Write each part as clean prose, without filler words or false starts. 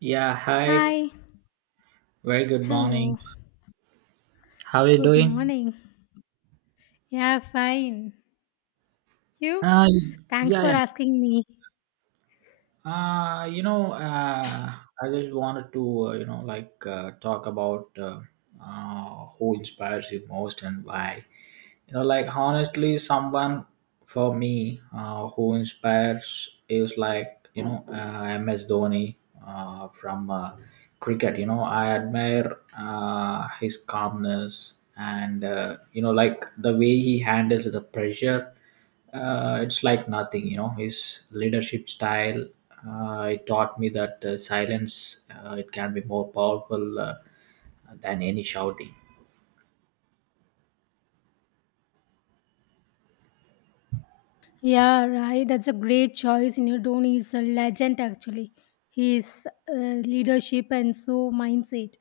Yeah, hi. Hi. Very good morning. Hello. How are you Good doing? morning. Yeah, fine. You? Uh, Thanks yeah, for yeah. asking me. Uh, you know, uh, I just wanted to, like talk about who inspires you most and why. Like, honestly, someone for me, who inspires is, like, MS Dhoni, from cricket. I admire his calmness and, like, the way he handles the pressure. It's like nothing, his leadership style. It taught me that silence, it can be more powerful than any shouting. Yeah, right. That's a great choice. You know, Dhoni is a legend actually. His leadership and so mindset.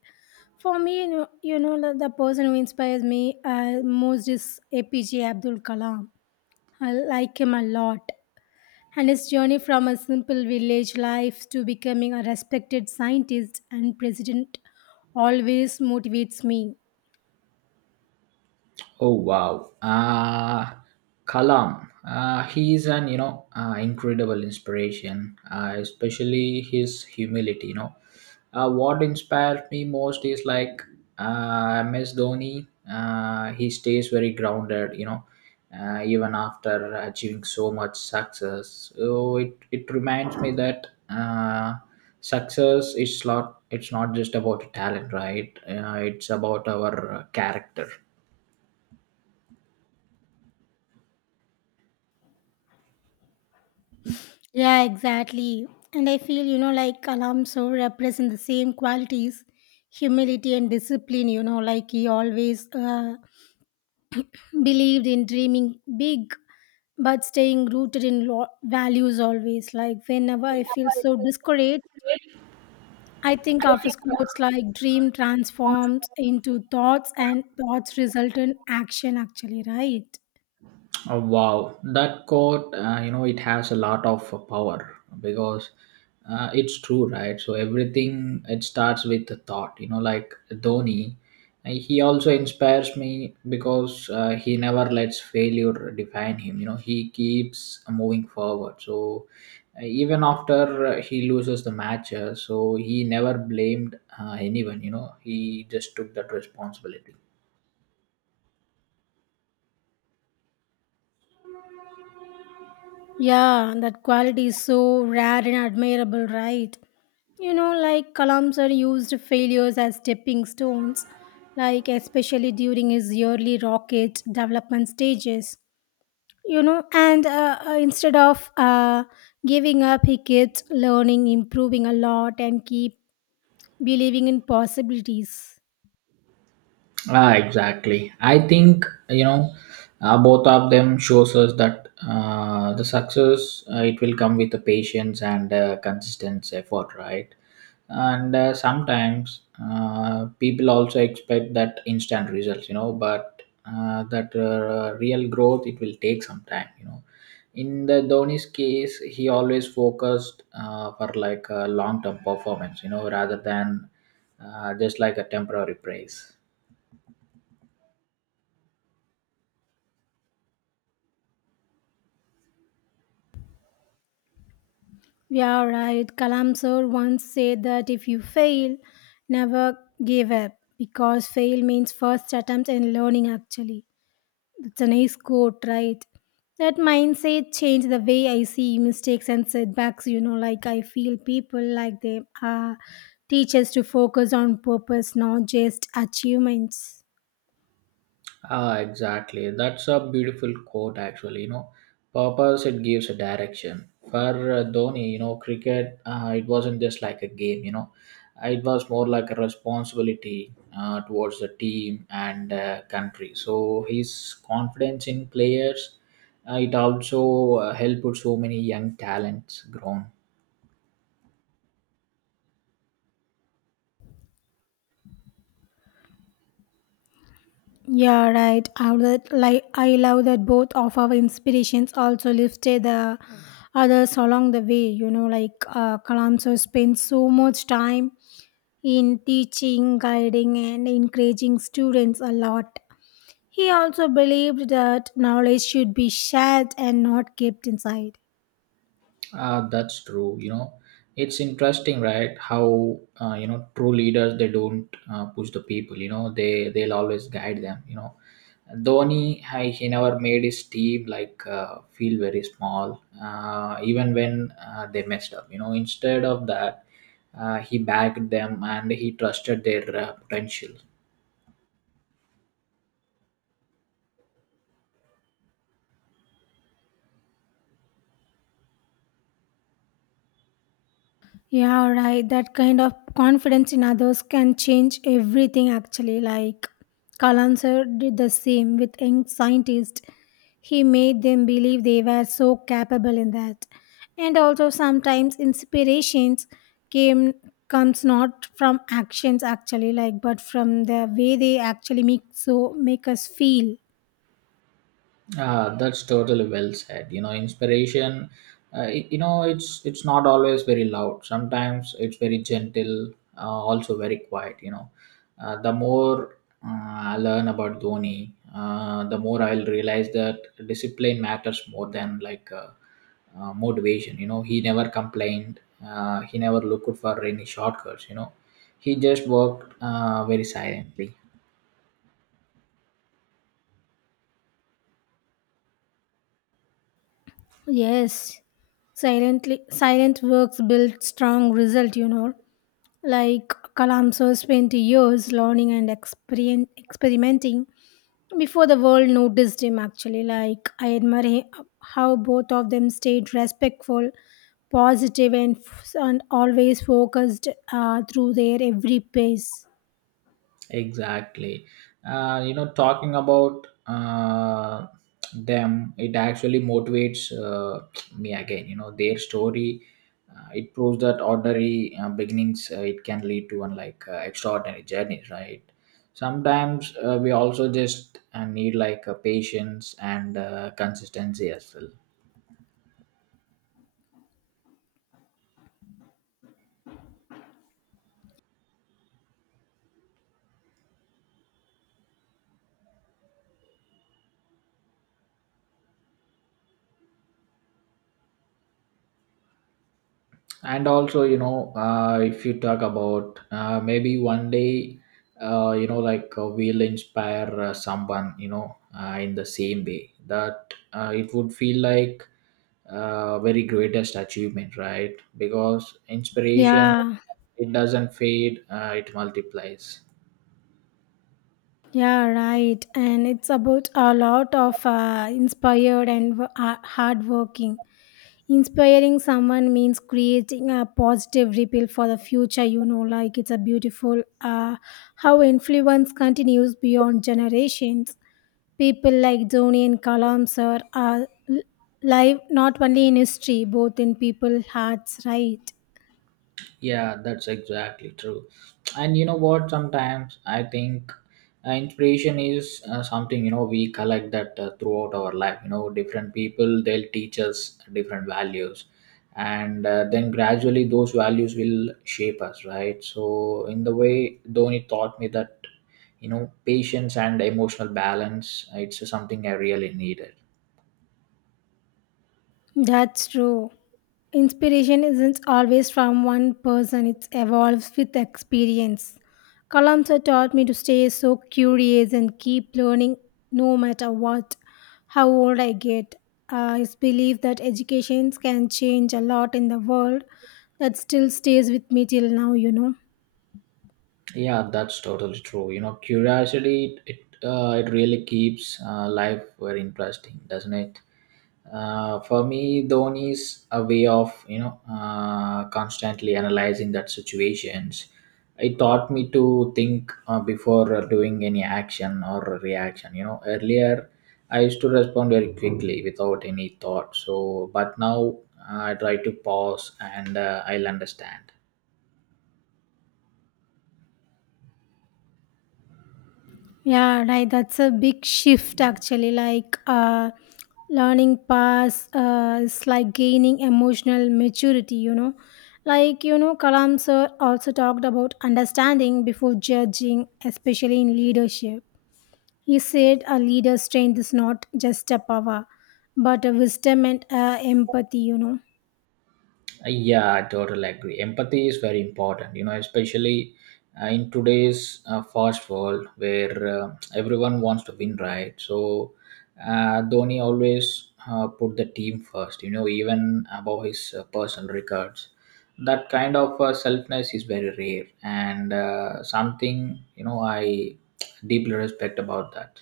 For me, you know the person who inspires me most is APJ Abdul Kalam. I like him a lot. And his journey from a simple village life to becoming a respected scientist and president always motivates me. Oh, wow, Kalam. He is an, incredible inspiration, especially his humility. What inspired me most is like MS Dhoni. He stays very grounded. Even after achieving so much success. So it reminds me that, success is not, it's not just about talent, right? It's about our character. Yeah, exactly. And I feel, you know, like Alonso represent the same qualities, humility and discipline, you know, like he always believed in dreaming big but staying rooted in values always. Like whenever I feel so discouraged, I think of his quotes like dream transforms into thoughts and thoughts result in action, actually, right? Oh, wow, that quote, it has a lot of power because, it's true, right? So everything it starts with the thought. You know, like Dhoni, he also inspires me because he never lets failure define him. You know, he keeps moving forward. So, even after, he loses the match, so he never blamed anyone. You know, he just took that responsibility. Yeah, that quality is so rare and admirable, right? You know, like Kalam sir used failures as stepping stones, like especially during his early rocket development stages. You know, and instead of giving up, he kept learning, improving a lot, and keep believing in possibilities. Ah, exactly. I think you know both of them shows us that, the success, it will come with the patience and consistent effort, right? And sometimes people also expect that instant results, you know, but that real growth it will take some time, you know. In the Dhoni's case, he always focused, for like a long-term performance, you know, rather than just like a temporary praise. Yeah, right. Kalam sir once said that if you fail, never give up because fail means first attempt in learning, actually. That's a nice quote, right? That mindset changed the way I see mistakes and setbacks. You know, like I feel people like they are teachers to focus on purpose, not just achievements. Ah, exactly. That's a beautiful quote, actually. You know, purpose it gives a direction. For Dhoni, you know, cricket, it wasn't just like a game. You know, it was more like a responsibility towards the team and, country. So his confidence in players, it also helped so many young talents grown. Yeah, right. I love that, like I love that both of our inspirations also lifted the others along the way. You know, like Kalamso spent so much time in teaching, guiding, and encouraging students a lot. He also believed that knowledge should be shared and not kept inside. That's true. You know, it's interesting, right? How true leaders, they don't push the people. You know, they'll always guide them. You know, Dhoni I, he never made his team, like, feel very small, even when they messed up. You know, instead of that, he backed them and he trusted their potential. Yeah, right. That kind of confidence in others can change everything actually. Like Kalanser did the same with young scientists. He made them believe they were so capable in that. And also sometimes inspirations came comes not from actions actually like but from the way they actually make us feel. Ah, that's totally well said. You know, inspiration. You know, it's not always very loud. Sometimes it's very gentle, also very quiet. The more, I learn about Dhoni, the more I'll realize that discipline matters more than like, motivation. You know, he never complained. He never looked for any shortcuts. You know, he just worked very silently. Yes. Silently silent works build strong result, you know. Like Kalamso spent years learning and experimenting before the world noticed him actually like I admire how both of them stayed respectful positive and, and always focused through their every pace. Exactly. Talking about them, it actually motivates me again. You know, their story, it proves that ordinary beginnings, it can lead to unlike extraordinary journeys, right? Sometimes we also just need like patience and consistency as well. And also, if you talk about, maybe one day, like, we'll inspire someone, in the same way, that it would feel like very greatest achievement, right? Because inspiration, Yeah. it doesn't fade, it multiplies. Yeah, right. And it's about a lot of inspired and hard. Inspiring someone means creating a positive ripple for the future, you know, like it's a beautiful how influence continues beyond generations. People like Dhoni and Kalam sir are live not only in history, both in people's hearts, right? Yeah, that's exactly true. And you know what? Sometimes I think inspiration is, something, we collect that throughout our life. You know, different people, they'll teach us different values, and then gradually those values will shape us, right? So in the way, Dhoni taught me that, patience and emotional balance. It's something I really needed. That's true. Inspiration isn't always from one person, it evolves with experience. Kalamsa taught me to stay so curious and keep learning no matter what, how old I get. I believe that education can change a lot in the world that still stays with me till now, you know. Yeah, that's totally true. You know, curiosity it really keeps life very interesting, doesn't it? For me, Dhoni is a way of, constantly analyzing that situations. It taught me to think, before doing any action or reaction. You know, earlier I used to respond very quickly without any thought. So, but now, I try to pause and, I'll understand. Yeah, right. That's a big shift actually. Like learning pass is like gaining emotional maturity, you know. Like, you know, Kalam sir also talked about understanding before judging, especially in leadership. He said a leader's strength is not just a power, but a wisdom and empathy, you know. Yeah, I totally agree. Empathy is very important, you know, especially in today's fast world where everyone wants to win, right? So, Dhoni always, put the team first, you know, even above his personal records. That kind of selfness is very rare and something, you know, I deeply respect about that.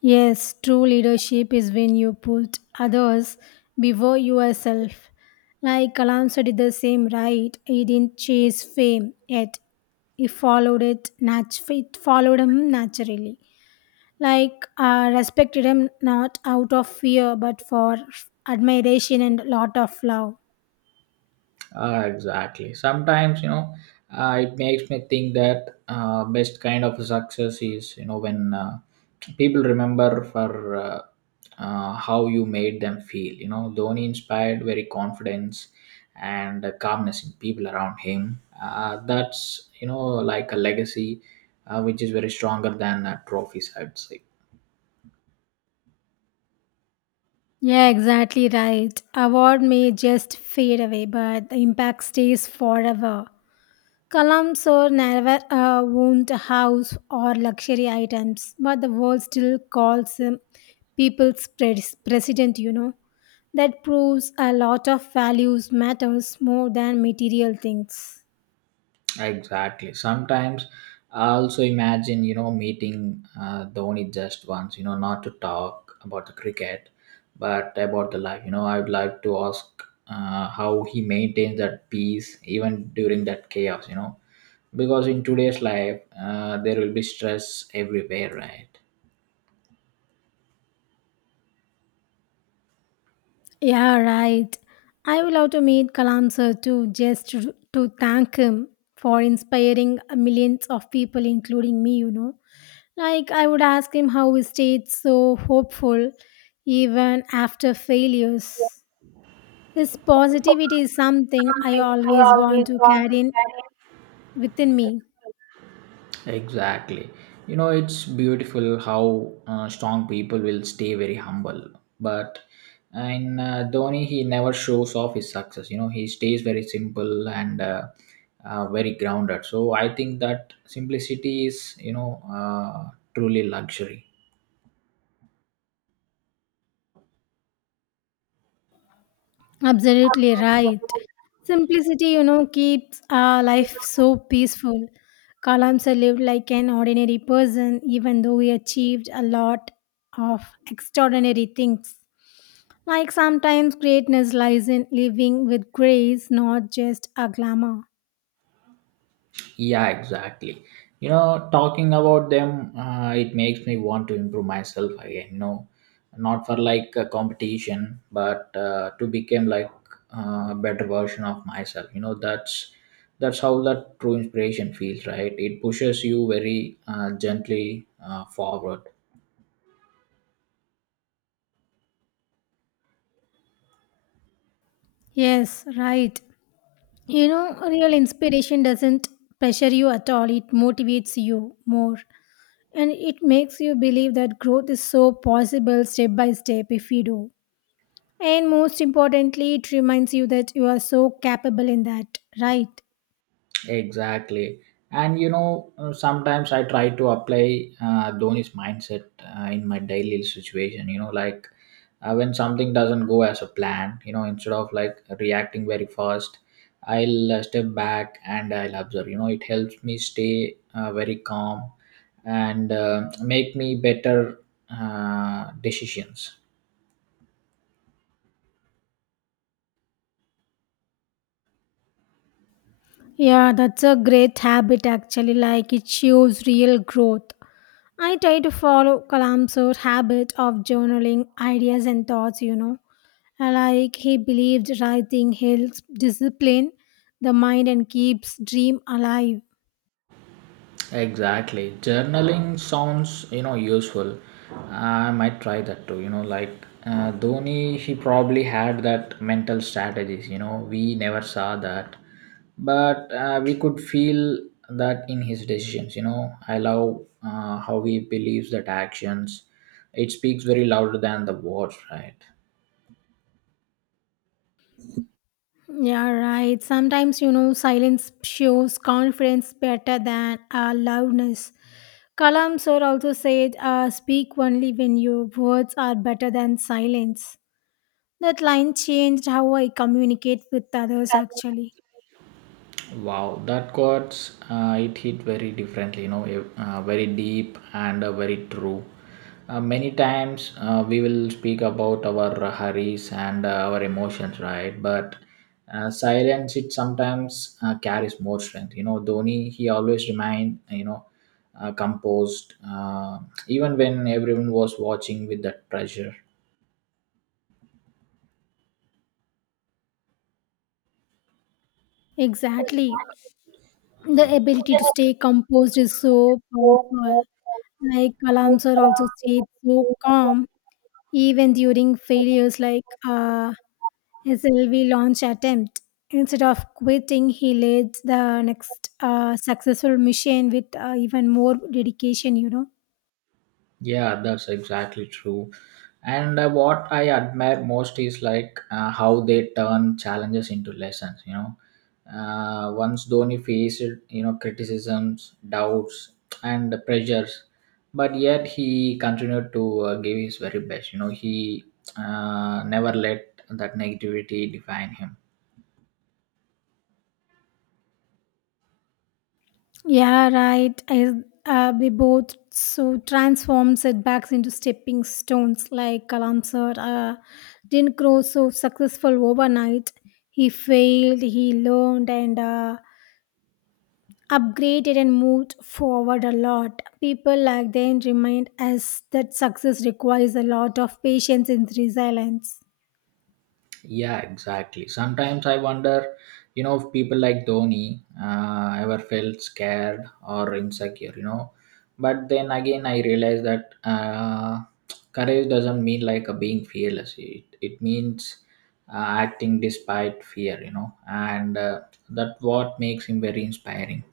Yes, true leadership is when you put others before yourself. Like Kalamsa did the same, right? He didn't chase fame yet. He followed it, it followed him naturally. Like respected him not out of fear but for admiration and lot of love. Exactly. Sometimes, you know, it makes me think that best kind of success is, you know, when people remember for, how you made them feel. You know, Dhoni inspired very confidence and calmness in people around him. That's, you know, like a legacy, which is very stronger than trophies, I'd say. Yeah, exactly right. Award may just fade away, but the impact stays forever. Kalam Sir never owned a house or luxury items, but the world still calls him people's president, you know. That proves a lot of values matters more than material things. Exactly. Sometimes I also imagine, you know, meeting Dhoni just once, you know, not to talk about the cricket, but about the life. You know, I would like to ask how he maintains that peace even during that chaos, you know, because in today's life, there will be stress everywhere, right? Yeah, right. I will love to meet Kalam Sir too, just to thank him for inspiring millions of people, including me, you know. Like, I would ask him how he stayed so hopeful even after failures. His positivity is something I always want to carry in within me. Exactly. You know, it's beautiful how strong people will stay very humble. But in, Dhoni, he never shows off his success. You know, he stays very simple and, very grounded. So I think that simplicity is, you know, truly luxury. Absolutely right. Simplicity, you know, keeps our life so peaceful. Kalamsa lived like an ordinary person, even though he achieved a lot of extraordinary things. Like sometimes greatness lies in living with grace, not just a glamour. Yeah, exactly. You know, talking about them, it makes me want to improve myself again. You know, not for like a competition, but to become like a better version of myself. You know, that's how that true inspiration feels, right? It pushes you very gently forward. Yes, right. You know, real inspiration doesn't pressure you at all, it motivates you more. And it makes you believe that growth is so possible step by step if you do. And most importantly, it reminds you that you are so capable in that, right? Exactly. And you know, sometimes I try to apply Dhoni's mindset in my daily situation. You know, like when something doesn't go as a plan, you know, instead of like reacting very fast, I'll, step back and I'll observe. You know, it helps me stay very calm and make me better decisions. Yeah, that's a great habit actually, like it shows real growth. I try to follow Kalamsur's habit of journaling ideas and thoughts, you know. Like he believed writing helps discipline the mind and keeps dream alive. Exactly. Journaling sounds, you know, useful. I might try that too. You know, like Dhoni, he probably had that mental strategies. You know, we never saw that, but we could feel that in his decisions. You know, I love how he believes that actions. It speaks very louder than the words, right? Yeah, right. Sometimes, you know, silence shows confidence better than loudness. Kalam sir also said, speak only when your words are better than silence. That line changed how I communicate with others actually. Wow, that quotes, it hit very differently, you know, very deep and very true. Many times we will speak about our hurries and our emotions, right? But silence it sometimes carries more strength. You know, Dhoni he always remained, you know, composed, even when everyone was watching with that pressure. Exactly. The ability to stay composed is so powerful. Like Kalam sir also stayed so calm even during failures like SLV launch attempt. Instead of quitting, he led the next successful mission with even more dedication, you know. Yeah, that's exactly true. And what I admire most is like how they turn challenges into lessons. You know, once Dhoni faced, criticisms, doubts, and the pressures, but yet he continued to give his very best. You know, he, never let that negativity define him. Yeah, right. I, they both so transform setbacks into stepping stones. Like Kalam sir didn't grow so successful overnight. He failed, he learned, and upgraded and moved forward a lot. People like them remind us that success requires a lot of patience and resilience. Yeah, exactly. Sometimes I wonder, you know, if people like Dhoni ever felt scared or insecure, you know. But then again, I realize that courage doesn't mean like a being fearless. It means acting despite fear, you know, and that what makes him very inspiring.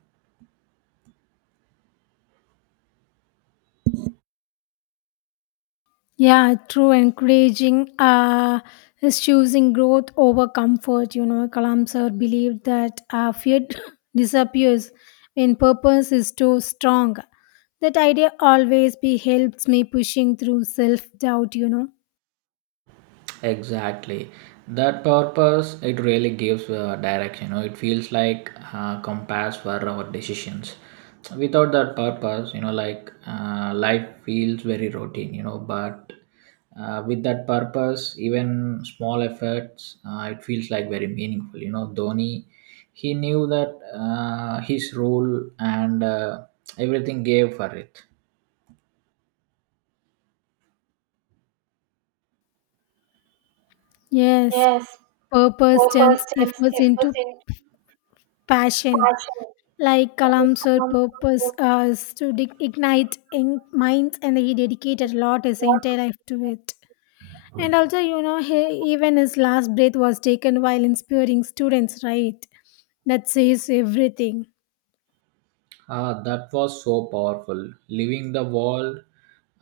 Yeah, true. Encouraging is choosing growth over comfort. You know, Kalam sir believed that fear disappears when purpose is too strong. That idea always be helps me pushing through self doubt. You know, Exactly. That purpose, it really gives direction. You know, it feels like, compass for our decisions. Without that purpose, you know, like life feels very routine. You know, but with that purpose, even small efforts, it feels like very meaningful. You know, Dhoni, he knew that his role and everything gave for it. yes, purpose turns efforts into passion. Like Kalam's purpose is to dig ignite in minds, and he dedicated a lot his entire life to it. And also, you know, he, even his last breath was taken while inspiring students, right? That says everything. That was so powerful. Leaving the world,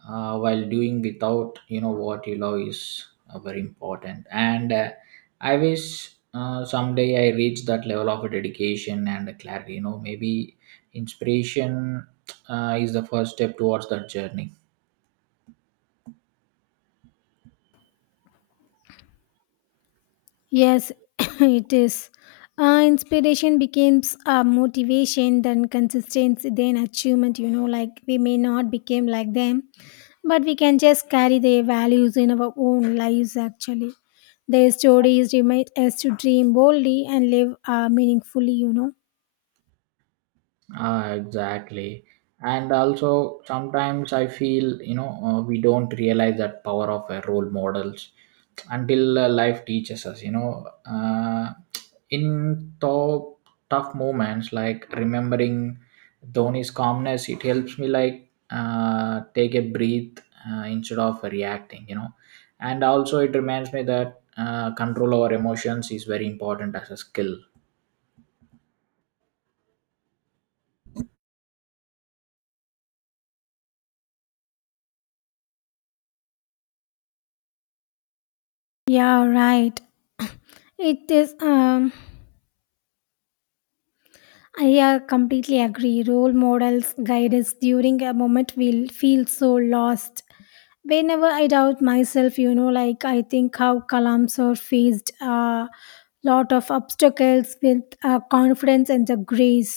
while doing without, you know, what you love is very important. And, I wish someday I reach that level of dedication and clarity. You know, maybe inspiration is the first step towards that journey. Yes, it is. Inspiration becomes a motivation, then consistency, then achievement. You know, like we may not become like them, but we can just carry their values in our own lives. Actually, their stories remind us to dream boldly and live meaningfully. You know. Ah, exactly. And also, sometimes I feel, you know, we don't realize that power of role models until life teaches us, you know. In tough, tough moments, like remembering Dhoni's calmness, it helps me, like, take a breath instead of reacting, you know. And also, it reminds me that control over emotions is very important as a skill. Yeah, right. It is. I completely agree. Role models guide us during a moment we feel so lost. Whenever I doubt myself, you know, like I think how Kalamsor faced a lot of obstacles with confidence and the grace.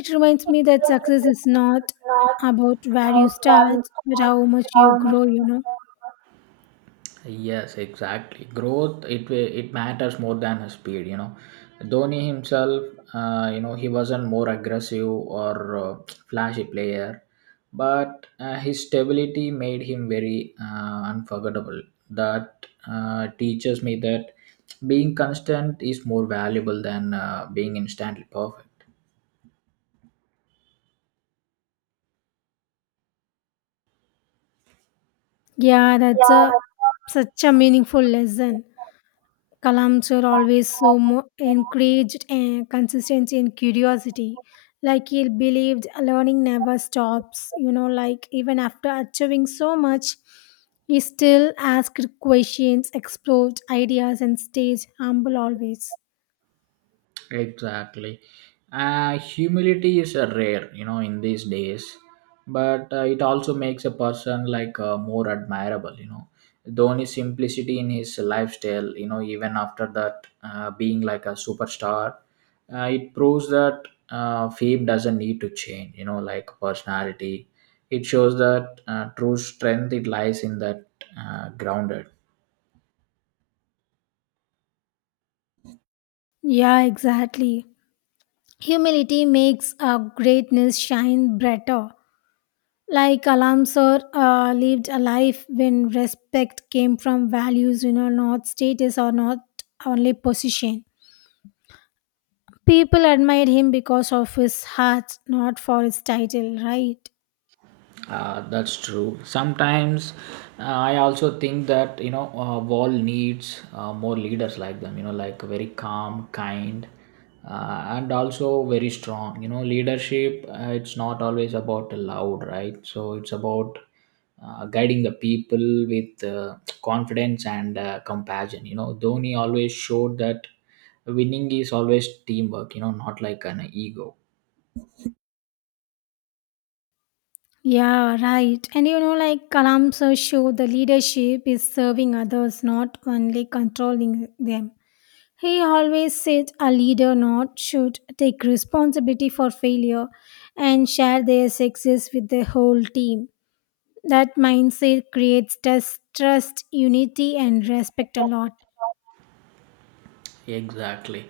It reminds me that success is not about where you start but how much you grow, you know. Yes, exactly. Growth it matters more than his speed. You know, Dhoni himself, he wasn't more aggressive or flashy player, but his stability made him very unforgettable. That teaches me that being constant is more valuable than being instantly perfect. Yeah, that's a such a meaningful lesson. Kalams are always so encouraged and consistency and curiosity. Like he believed learning never stops. You know, like even after achieving so much, he still asked questions, explored ideas, and stayed humble always. Exactly. Humility is a rare in these days, but it also makes a person like more admirable. Dhoni's simplicity in his lifestyle, even after that being like a superstar, it proves that fame doesn't need to change, like personality. It shows that true strength, it lies in that grounded. Yeah, exactly. Humility makes greatness shine brighter. Like Alamsor lived a life when respect came from values, you know, not status or not only position. People admire him because of his heart, not for his title, right? That's true. Sometimes I also think that Wall needs more leaders like them. You know, like very calm, kind, and also very strong. You know, leadership. It's not always about loud, right? So it's about guiding the people with confidence and compassion. You know, Dhoni always showed that winning is always teamwork. You know, not like an ego. Yeah, right. And you know, like Kalamsa show, the leadership is serving others, not only controlling them. He always said a leader not should take responsibility for failure and share their success with the whole team. That mindset creates trust, unity, and respect a lot. Exactly.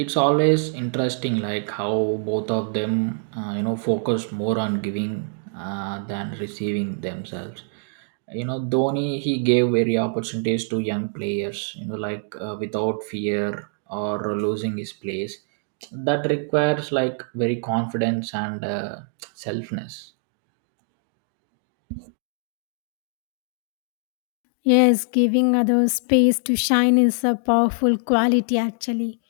It's always interesting like how both of them, you know, focused more on giving than receiving themselves. You know, Dhoni, he gave very opportunities to young players, like without fear or losing his place. That requires like very confidence and selfness. Yes, giving others space to shine is a powerful quality actually.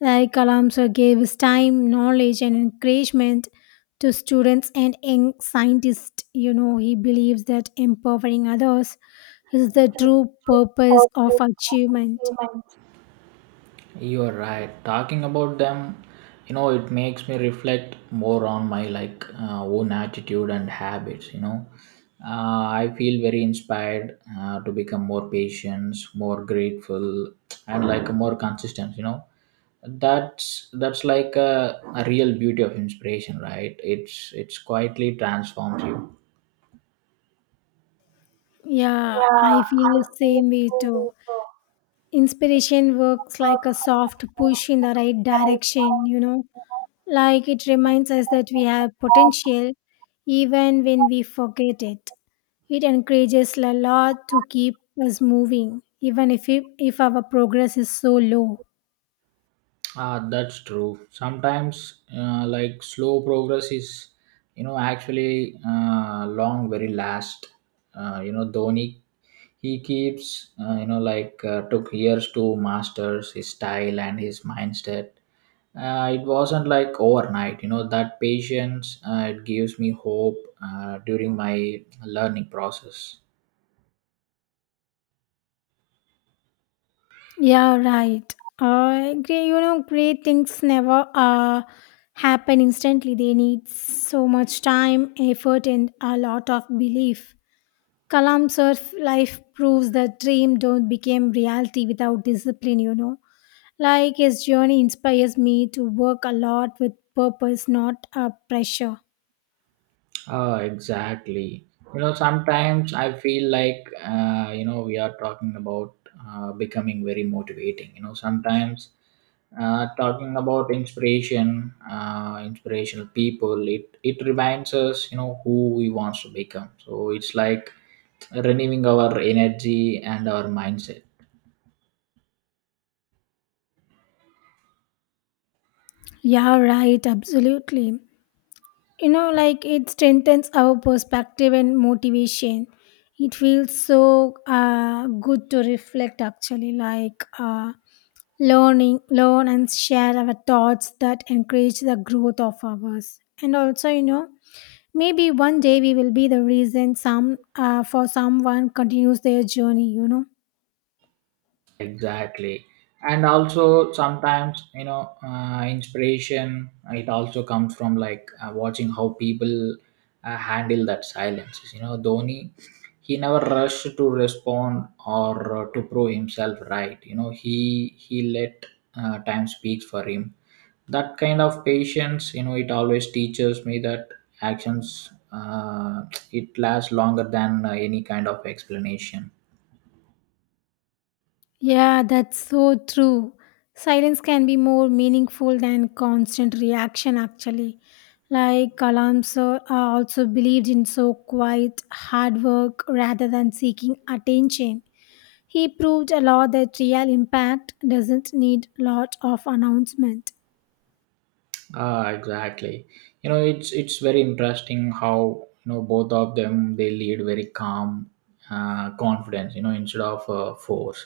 Like Kalamsa gave time, knowledge, and encouragement to students and young scientists. You know, he believes that empowering others is the true purpose of achievement. You are right. Talking about them, you know, it makes me reflect more on my like own attitude and habits. You know, uh, I feel very inspired to become more patient, more grateful, and like more consistent. You know, that's like a real beauty of inspiration, right? It's quietly transforms you. Yeah, I feel the same way too. Inspiration works like a soft push in the right direction, you know. Like it reminds us that we have potential even when we forget it. It encourages a lot to keep us moving, even if, it, if our progress is so low. Ah, that's true. Sometimes, like slow progress is, you know, actually long, very last. You know, Dhoni, he keeps, you know, like took years to masters his style and his mindset. It wasn't like overnight. You know, that patience, it gives me hope during my learning process. Yeah, right. I agree. You know, great things never happen instantly. They need so much time, effort, and a lot of belief. Kalam Surf life proves that dream don't become reality without discipline, you know. Like his journey inspires me to work a lot with purpose, not a pressure. Oh, exactly. You know, sometimes I feel like, you know, we are talking about becoming very motivating. You know, sometimes talking about inspiration, inspirational people, it reminds us, you know, who we want to become. So it's like renewing our energy and our mindset. Yeah, right, absolutely. You know, like it strengthens our perspective and motivation. It feels so good to reflect actually, like learn and share our thoughts that encourage the growth of ours. And also, you know, maybe one day we will be the reason some for someone continues their journey, you know. Exactly. And also sometimes, you know, inspiration, it also comes from like watching how people handle that silence. You know, Dhoni, he never rushed to respond or to prove himself right. You know, he let time speaks for him. That kind of patience, you know, it always teaches me that actions, it lasts longer than any kind of explanation. Yeah, that's so true. Silence can be more meaningful than constant reaction, actually. Like Kalams also believed in so quiet, hard work rather than seeking attention. He proved a lot that real impact doesn't need lot of announcement. Ah, exactly. You know, it's very interesting how, you know, both of them, they lead very calm, confidence. You know, instead of force.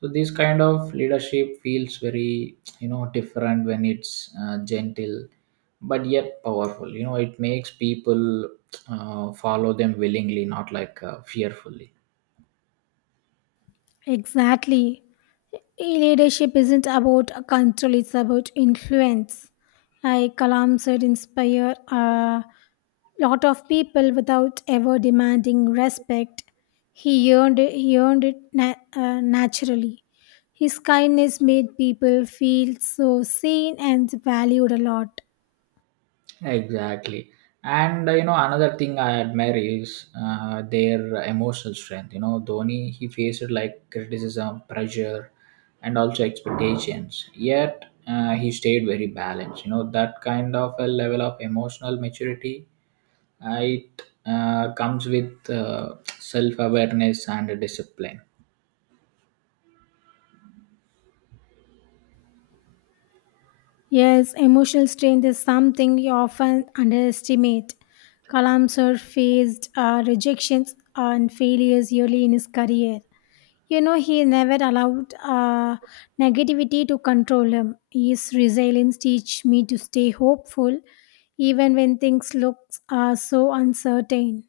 So this kind of leadership feels very, you know, different when it's gentle, but yet powerful. You know, it makes people follow them willingly, not like fearfully. Exactly. Leadership isn't about control, it's about influence. Like Kalam said, inspire. Lot of people without ever demanding respect. He earned it naturally. His kindness made people feel so seen and valued a lot. Exactly. And you know, another thing I admire is their emotional strength. You know, Dhoni, he faced like criticism, pressure, and also expectations. Yet, he stayed very balanced. You know, that kind of a level of emotional maturity, it comes with self awareness and discipline. Yes, emotional strength is something we often underestimate. Kalam sir faced rejections and failures early in his career. You know, he never allowed negativity to control him. His resilience teach me to stay hopeful even when things look so uncertain.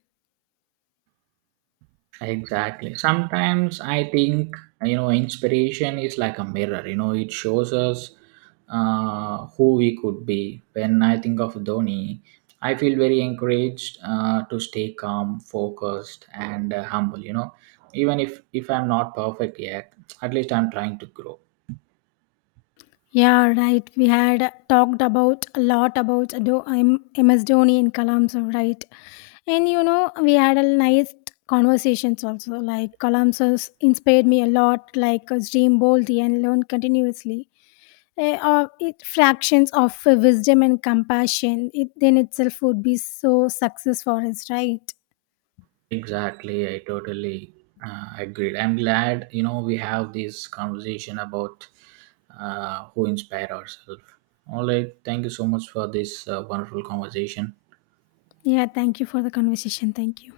Exactly. Sometimes I think, you know, inspiration is like a mirror. You know, it shows us who we could be. When I think of Dhoni, I feel very encouraged to stay calm, focused, and humble. You know, even if I'm not perfect yet, at least I'm trying to grow. Yeah, right. We had talked about a lot about MS Dhoni and Kalam, sir, right? And you know, we had a nice conversations also. Like Kalam sir's inspired me a lot, like dream boldly and learn continuously. Eh, or it fractions of wisdom and compassion it then itself would be so success for us, right? Exactly, I totally agreed. I'm glad, you know, we have this conversation about who inspire ourselves. All right, thank you so much for this wonderful conversation. Yeah, thank you for the conversation. Thank you.